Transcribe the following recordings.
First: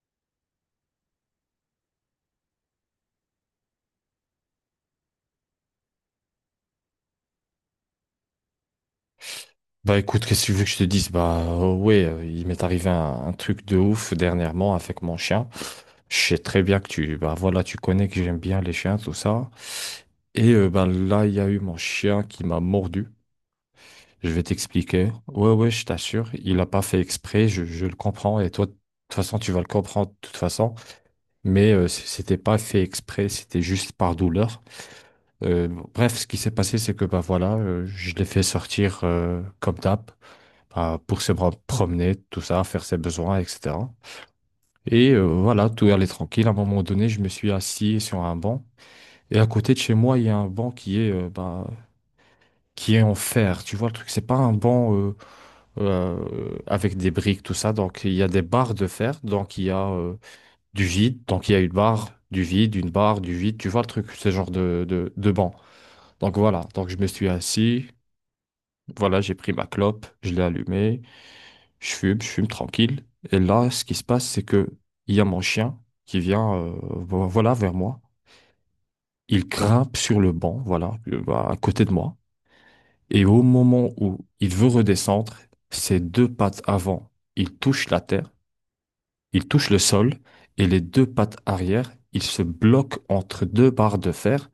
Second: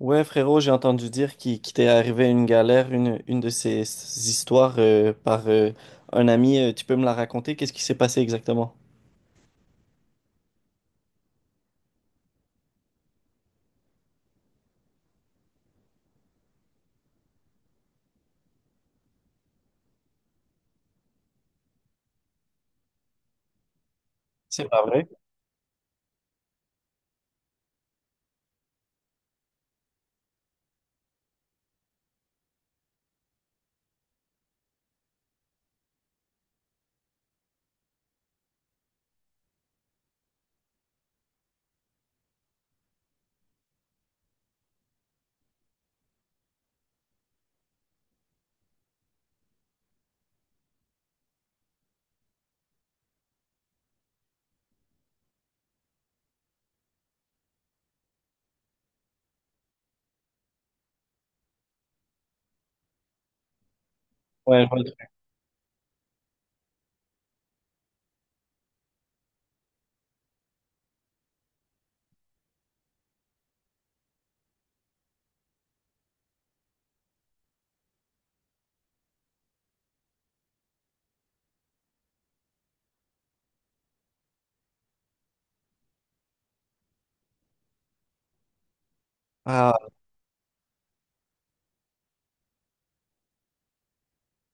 Ouais, frérot, j'ai entendu dire qu'il t'est arrivé une galère, une de ces histoires par un ami. Tu peux me la raconter? Qu'est-ce qui s'est passé exactement? Bah écoute, qu'est-ce que tu veux que je te dise? Bah, ouais, il m'est arrivé un truc de ouf dernièrement avec mon chien. Je sais très bien que bah voilà, tu connais que j'aime bien les chiens, tout ça. Et bah là, il y a eu mon chien qui m'a mordu. Je vais C'est pas vrai? t'expliquer. Ouais, ouais, je t'assure, il a pas fait exprès, je le comprends. Et toi, de toute façon, tu vas le comprendre de toute façon. Mais c'était pas fait exprès, c'était juste par douleur. Euh, bref, ce qui s'est passé, c'est que bah voilà, je l'ai fait sortir comme d'hab. Bah, pour se promener, tout ça, faire ses besoins, etc. Et voilà, tout allait tranquille. À un moment donné, je me suis assis sur un banc. Et à côté de chez moi, il y a un banc qui est, bah, qui est en fer. Tu vois, le truc, c'est pas un banc avec des briques, tout ça. Donc, il y a des barres de fer. Donc, il y a du vide. Donc, il y a une barre, du vide, une barre, du vide. Tu vois le truc, ce genre Ouais, je vois de, le truc. de, de banc. Donc, voilà. Donc, je me suis assis. Voilà, j'ai pris ma clope, je l'ai allumée. Je fume tranquille. Et là, ce qui se passe, c'est que il y a mon chien qui vient, voilà, vers moi. Il grimpe sur le banc, voilà, bah, à côté de moi. Et au moment où il veut redescendre, ses deux pattes avant, il touche la terre, il touche le Ah, sol, et les deux pattes arrière, il se bloque entre deux barres de fer.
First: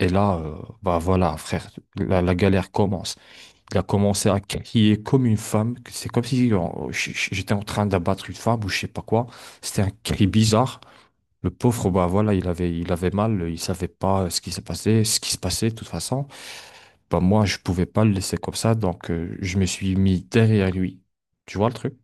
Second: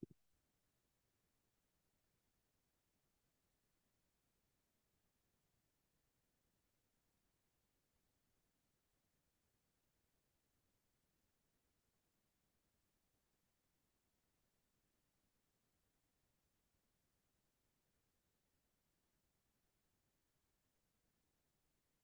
Et là, bah voilà, frère, la galère commence. Elle a commencé à crier comme une femme. C'est comme si j'étais en train d'abattre une femme ou je sais pas quoi. C'était un cri bizarre. Le pauvre, bah voilà, il avait mal, il savait pas ce qui s'est passé, ce qui se passait de toute façon. Bah moi, je pouvais pas le laisser comme ça, donc je me suis mis derrière lui. Tu vois le truc?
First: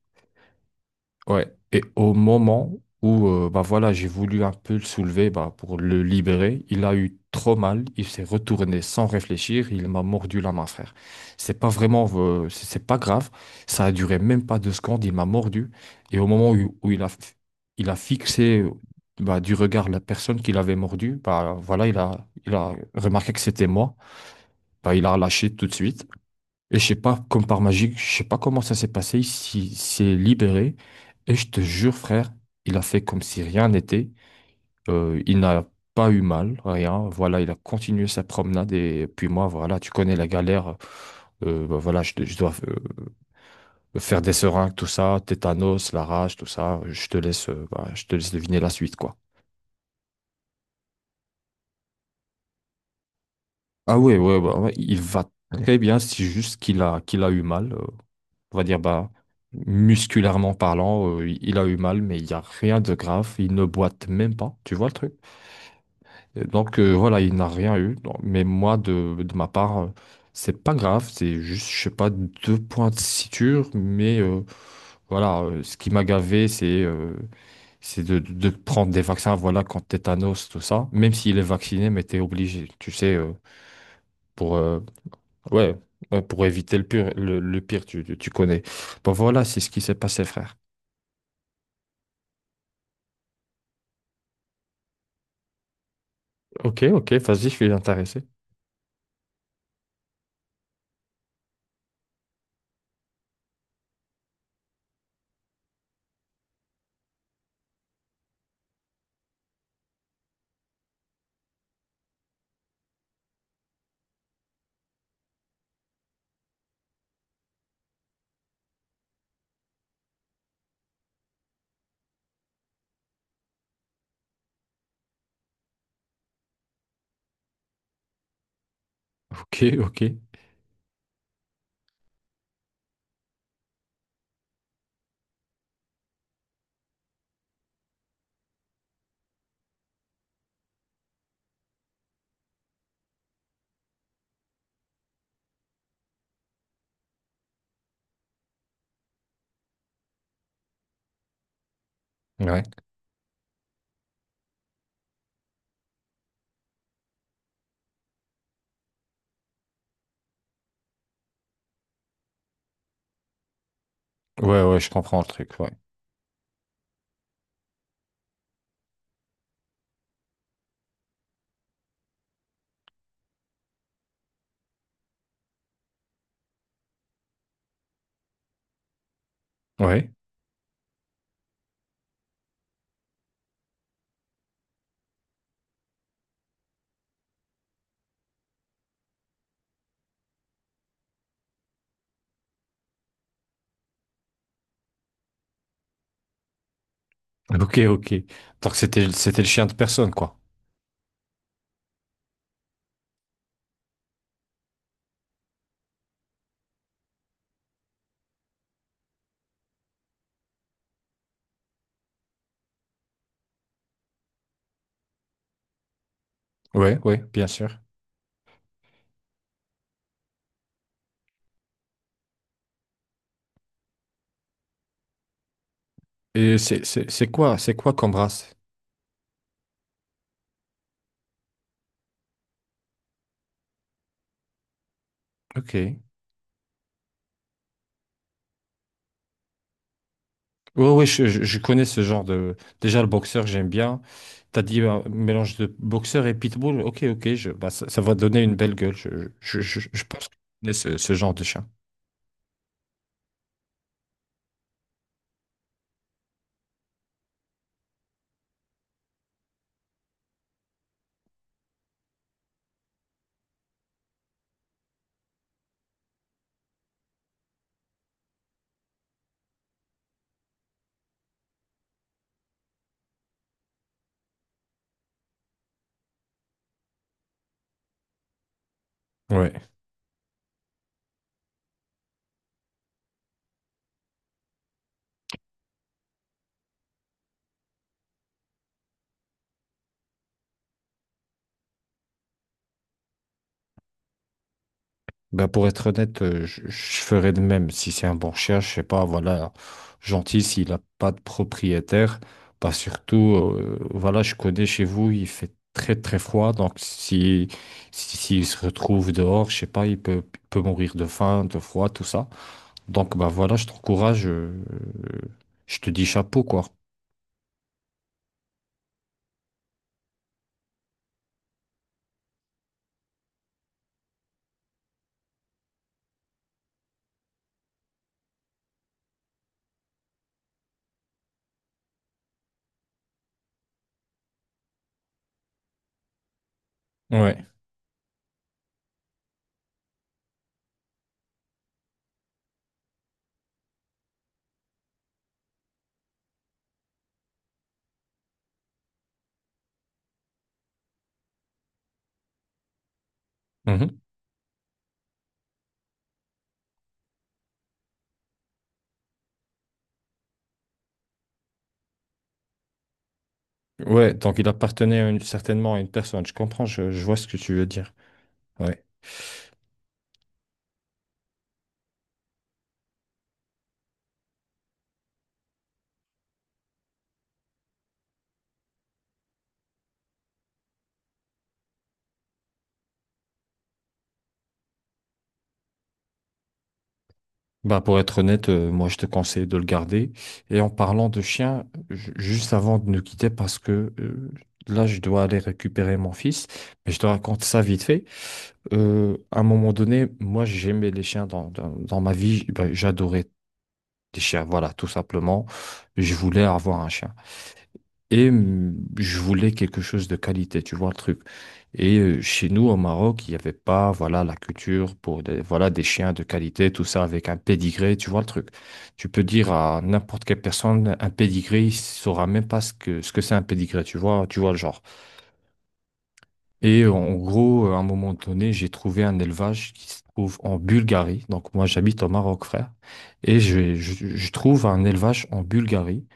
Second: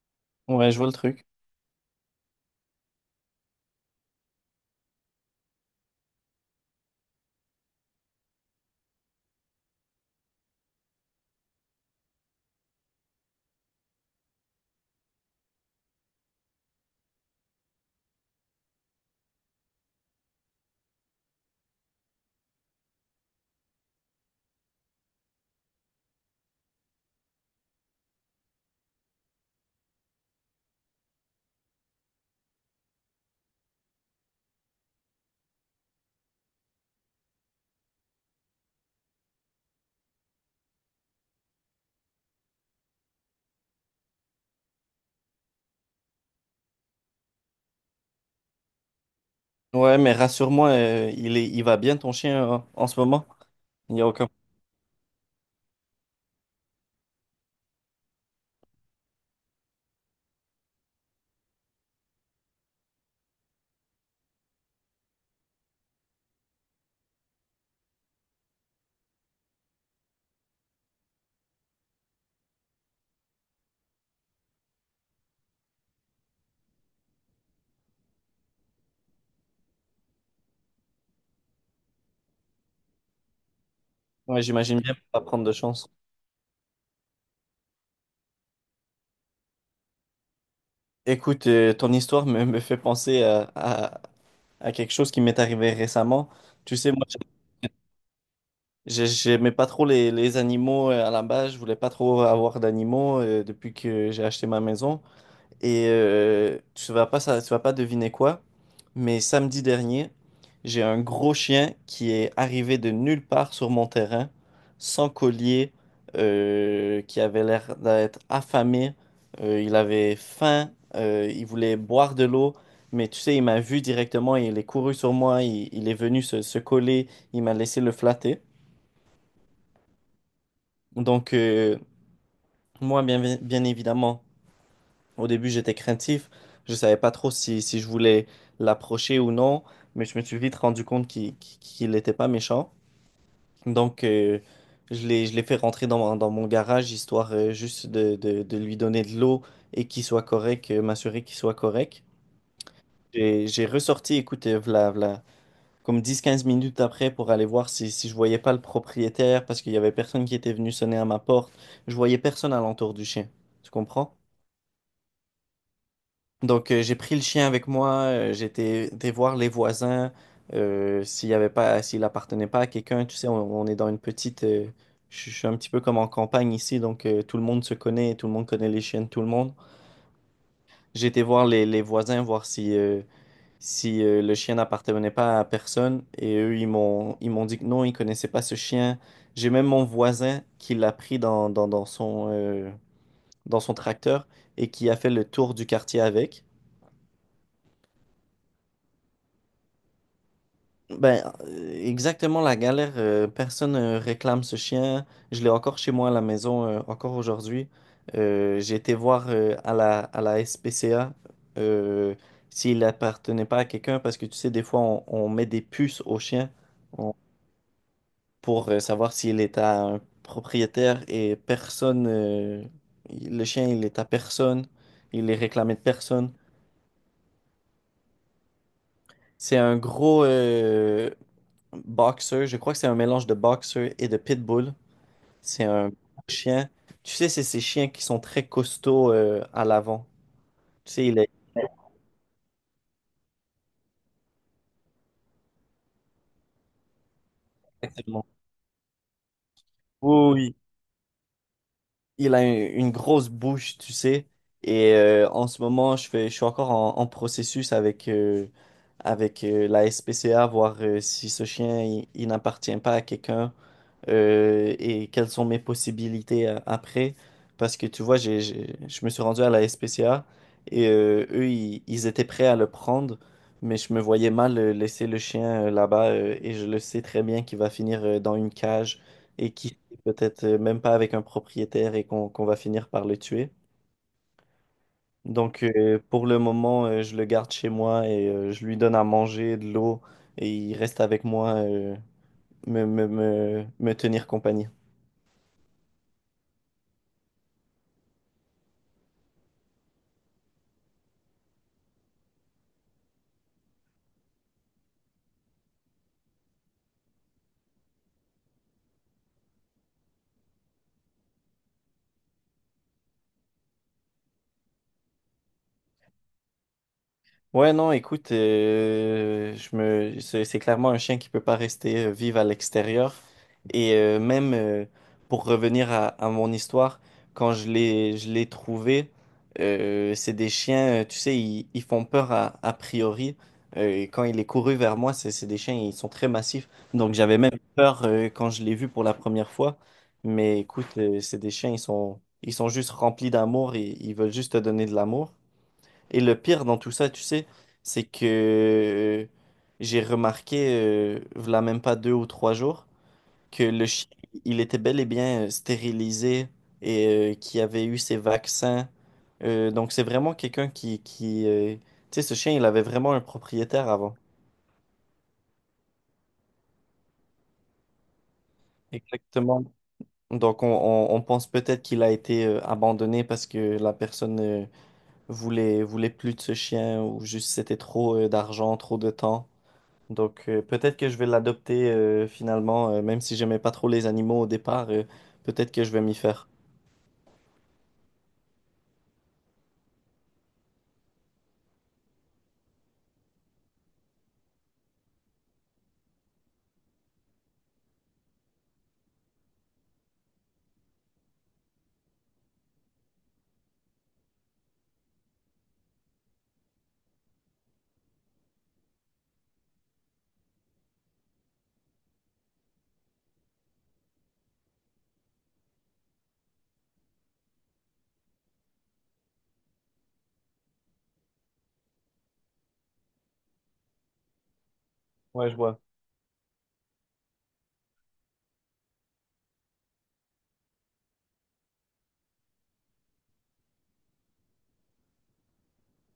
ouais, je vois le truc. Ouais. Et au moment où bah voilà, j'ai voulu un peu le soulever bah, pour le libérer, il a eu trop mal, il s'est retourné sans réfléchir, il m'a mordu la main, frère. C'est pas vraiment, c'est pas grave, ça a duré même pas 2 secondes, il m'a mordu. Et au moment où il a fixé bah, du regard la personne qu'il avait mordu, bah voilà, il a remarqué que c'était moi, bah, il a lâché tout de suite. Et je sais pas, comme par magie, je sais pas comment ça s'est passé, il s'est libéré. Et je te jure, frère, il a fait comme si rien n'était. Il n'a pas eu mal, rien. Voilà, il a continué sa promenade. Et puis moi, voilà, tu connais la galère. Bah voilà, je dois faire des seringues, tout ça, tétanos, la rage, tout ça. Je te laisse, bah, je te laisse deviner la suite, quoi. Ouais, mais rassure-moi, il est, il va bien ton chien en ce moment? Il Ah n'y a ouais, aucun. ouais, ouais, ouais, il va très bien, c'est juste qu'il a eu mal. On va dire, bah, musculairement parlant, il a eu mal, mais il n'y a rien de grave. Il ne boite même pas, tu vois le truc? Et donc voilà, il n'a rien eu. Donc, mais moi, de ma part, c'est pas grave, c'est juste, je sais pas, deux points de suture, mais voilà, ce qui m'a gavé, c'est de prendre des vaccins, voilà, contre tétanos, tout ça. Même s'il est vacciné, mais t'es obligé, tu sais, Ouais, pour, j'imagine bien pas prendre de ouais, chance. ouais, pour éviter le pire, le pire, tu connais. Bon, voilà, c'est ce qui s'est passé, frère. Écoute, ton histoire me fait penser à quelque chose qui m'est arrivé récemment. Tu Ok, sais, moi, ok, vas-y, je suis intéressé. J'aimais pas trop les animaux à la base, je voulais pas trop avoir d'animaux depuis que j'ai acheté ma maison. Et tu vas pas, ça, tu vas pas deviner quoi, mais samedi dernier, j'ai un gros chien qui est arrivé de nulle part sur mon terrain, sans collier, qui avait l'air d'être affamé. Il avait faim, il voulait boire de l'eau, mais tu sais, il m'a vu directement, il est couru sur moi, il est venu se coller, il m'a laissé le flatter. Ok, ok. Donc, moi, bien évidemment, au début, j'étais craintif. Je savais pas trop si, si je voulais l'approcher ou non, mais je me suis vite rendu compte qu'il n'était pas méchant. Donc, je l'ai fait rentrer dans, dans mon garage, histoire juste de lui donner de l'eau et qu'il soit correct, m'assurer qu'il soit correct. Ouais. Et j'ai ressorti, écoute, v'là, comme dix quinze minutes après pour aller voir si, si je voyais pas le propriétaire parce qu'il y avait personne qui était venu sonner à ma porte. Je voyais personne à l'entour du chien. Tu comprends? Ouais, ouais, je comprends le truc, ouais. Donc j'ai pris le chien avec moi, j'étais été voir les voisins s'il y avait pas s'il appartenait pas à quelqu'un, tu sais on est dans une petite je suis un petit peu comme en campagne ici donc tout le monde se connaît, tout le monde connaît les chiens de tout le monde. Ouais. J'ai été voir les voisins voir si le chien n'appartenait pas à personne et eux ils m'ont dit que non, ils connaissaient pas ce chien. J'ai même mon voisin qui l'a pris dans son tracteur et qui a fait le tour du quartier avec. Ok, ok. Donc, c'était le chien de personne, quoi. Ben exactement la galère, personne réclame ce chien. Je l'ai encore chez moi à la maison encore aujourd'hui. J'ai été voir à la SPCA euh, s'il appartenait pas à quelqu'un parce que tu sais des fois on met des puces aux chiens. Ouais, ouais, bien sûr. Pour savoir s'il est à un propriétaire et personne, le chien, il est à personne, il est réclamé de personne. Et c'est quoi comme race? C'est un gros boxer, je crois que c'est un mélange de boxer et de pitbull. C'est Ok. un gros chien. Tu sais, c'est ces chiens qui sont très costauds à l'avant. Ouais, Tu sais, ouais, il je, est... je- je connais ce genre de. Déjà, le boxeur, j'aime bien. T'as dit un mélange de boxeur et pitbull. Ok, ok, bah, ça va Exactement. donner une belle gueule. Je pense que je connais ce genre de chien. Il a un- une grosse bouche, tu sais. Et en ce moment, je suis encore en, en processus avec la SPCA, voir si ce chien, il n'appartient pas à quelqu'un et quelles sont mes possibilités après. Parce que tu vois, je me suis rendu à la SPCA et eux, ils étaient prêts à le prendre, mais je me voyais mal laisser le chien là-bas et je le sais très bien qu'il va finir dans une cage et Ouais. qui peut-être même pas avec un propriétaire et qu'on va finir par le tuer. Donc pour le moment, je le garde chez moi et je lui donne à manger, de l'eau et il reste avec moi, me tenir compagnie. Bah pour être honnête, je ferais de même. Si c'est un bon chien, je sais pas, voilà, gentil, s'il n'a pas de propriétaire, bah surtout, voilà, je connais chez vous, il fait très très froid, donc s'il se retrouve dehors, je sais pas, il peut mourir de faim, de froid, tout ça. Donc bah voilà, je t'encourage, je te dis chapeau, quoi. Ouais, non, écoute, c'est clairement un chien qui peut pas rester vivre à l'extérieur. Et même pour revenir à mon histoire, quand je l'ai trouvé, c'est des chiens, tu sais, ils font peur à, a priori. Et quand il est couru vers moi, c'est des chiens, ils sont très massifs. Donc j'avais Ouais. même peur quand je l'ai vu pour la première fois. Mais écoute, c'est des chiens, ils sont juste remplis d'amour et ils veulent juste te donner de l'amour. Et le pire dans tout ça, tu sais, c'est que j'ai remarqué, v'là même pas deux ou trois jours, que le Mhm. chien, il était bel et bien stérilisé et qui avait eu ses vaccins. Donc c'est vraiment quelqu'un qui, tu sais, ce chien, il avait vraiment un propriétaire Ouais, avant. donc il appartenait à certainement à une personne, je comprends, je vois ce que tu veux dire. Ouais. Exactement. Donc on pense peut-être qu'il a été abandonné parce que la personne voulait plus de ce chien ou juste c'était trop d'argent, trop de temps. Donc peut-être que je vais l'adopter finalement, même si j'aimais pas trop les animaux au départ, peut-être que je vais m'y faire. Bah pour être honnête, moi je te conseille de le garder. Et en parlant de chien, juste avant de nous quitter, parce que là je dois aller récupérer mon fils, mais je te raconte ça vite fait. À un moment donné, moi j'aimais les chiens dans ma vie, bah, j'adorais les chiens, voilà, tout simplement. Je voulais avoir un chien. Et je voulais quelque chose de qualité, tu vois le truc. Et chez nous, au Maroc, il n'y avait pas, voilà, la culture pour des, voilà, des chiens de qualité, tout ça avec un pédigré, tu vois le truc. Tu peux dire à n'importe quelle personne, un pédigré, il saura même pas ce que, c'est un pédigré, tu vois le genre. Ouais, je vois. Et en gros, à un moment donné, j'ai trouvé un élevage qui se trouve en Bulgarie. Donc moi, j'habite au Maroc, frère. Et je trouve un élevage en Bulgarie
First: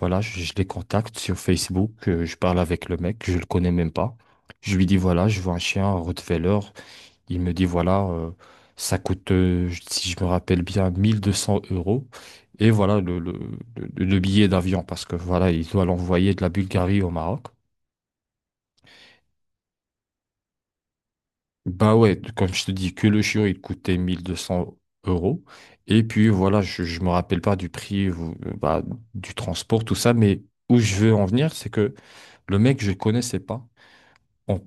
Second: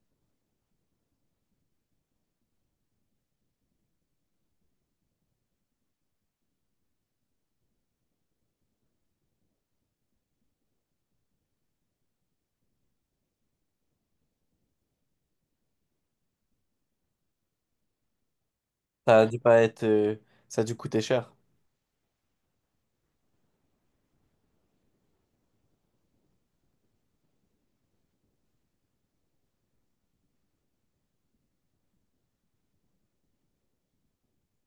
voilà, je les contacte sur Facebook, je parle avec le mec, je le connais même pas. Je lui dis, voilà, je vois un chien, un Rottweiler. Il me dit, voilà, ça coûte, si je me rappelle bien, 1 200 euros. Et voilà le billet d'avion, parce que voilà, il doit l'envoyer de la Bulgarie au Maroc. Ça a dû pas être, ça a dû coûter cher. Bah ouais, comme je te dis, que le chiot il coûtait 1 200 euros. Et puis voilà, je me rappelle pas du prix, ou, bah, du transport, tout ça, mais où je veux en venir, c'est que le mec, je le connaissais pas. on-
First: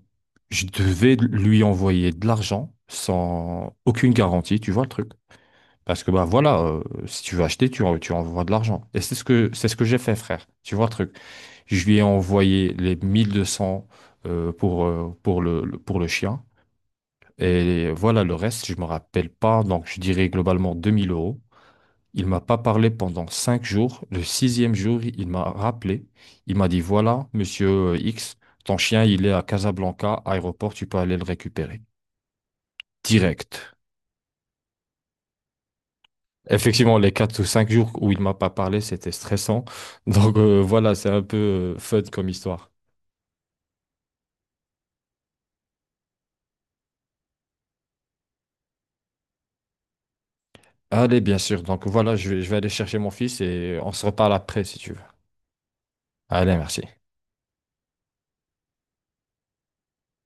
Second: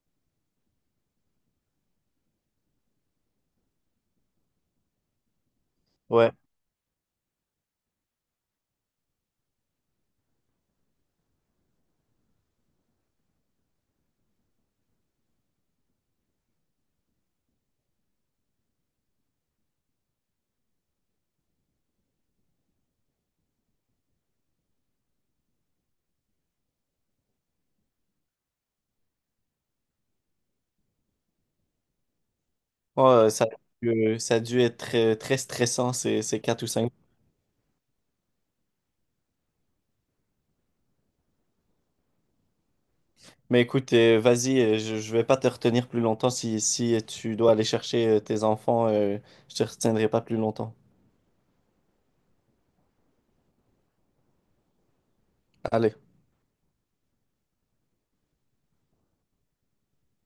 je devais lui envoyer de l'argent sans aucune garantie, tu vois le truc. Parce que bah Ouais. voilà, si tu veux acheter, tu envoies de l'argent. Et c'est ce que j'ai fait, frère. Tu vois le truc. Je lui ai envoyé les 1200 pour le chien. Et voilà, le reste, je me rappelle pas. Donc, je dirais globalement 2 000 euros. Il m'a pas parlé pendant 5 jours. Le sixième jour, il m'a rappelé. Il m'a dit, voilà, monsieur X, ton chien, il est à Casablanca, aéroport, tu peux aller le récupérer. Oh, Direct. Ça a dû être très, très stressant ces 4 ou cinq. Effectivement, les 4 ou 5 jours où il m'a pas parlé, c'était stressant. Donc voilà, c'est un peu fun comme histoire. Mais écoute, vas-y, je vais pas te retenir plus longtemps. Si, si tu dois aller chercher tes enfants, je te retiendrai pas plus longtemps. Allez, bien sûr. Donc voilà, je vais aller chercher mon fils et on se reparle après si tu veux. Allez. Allez, merci.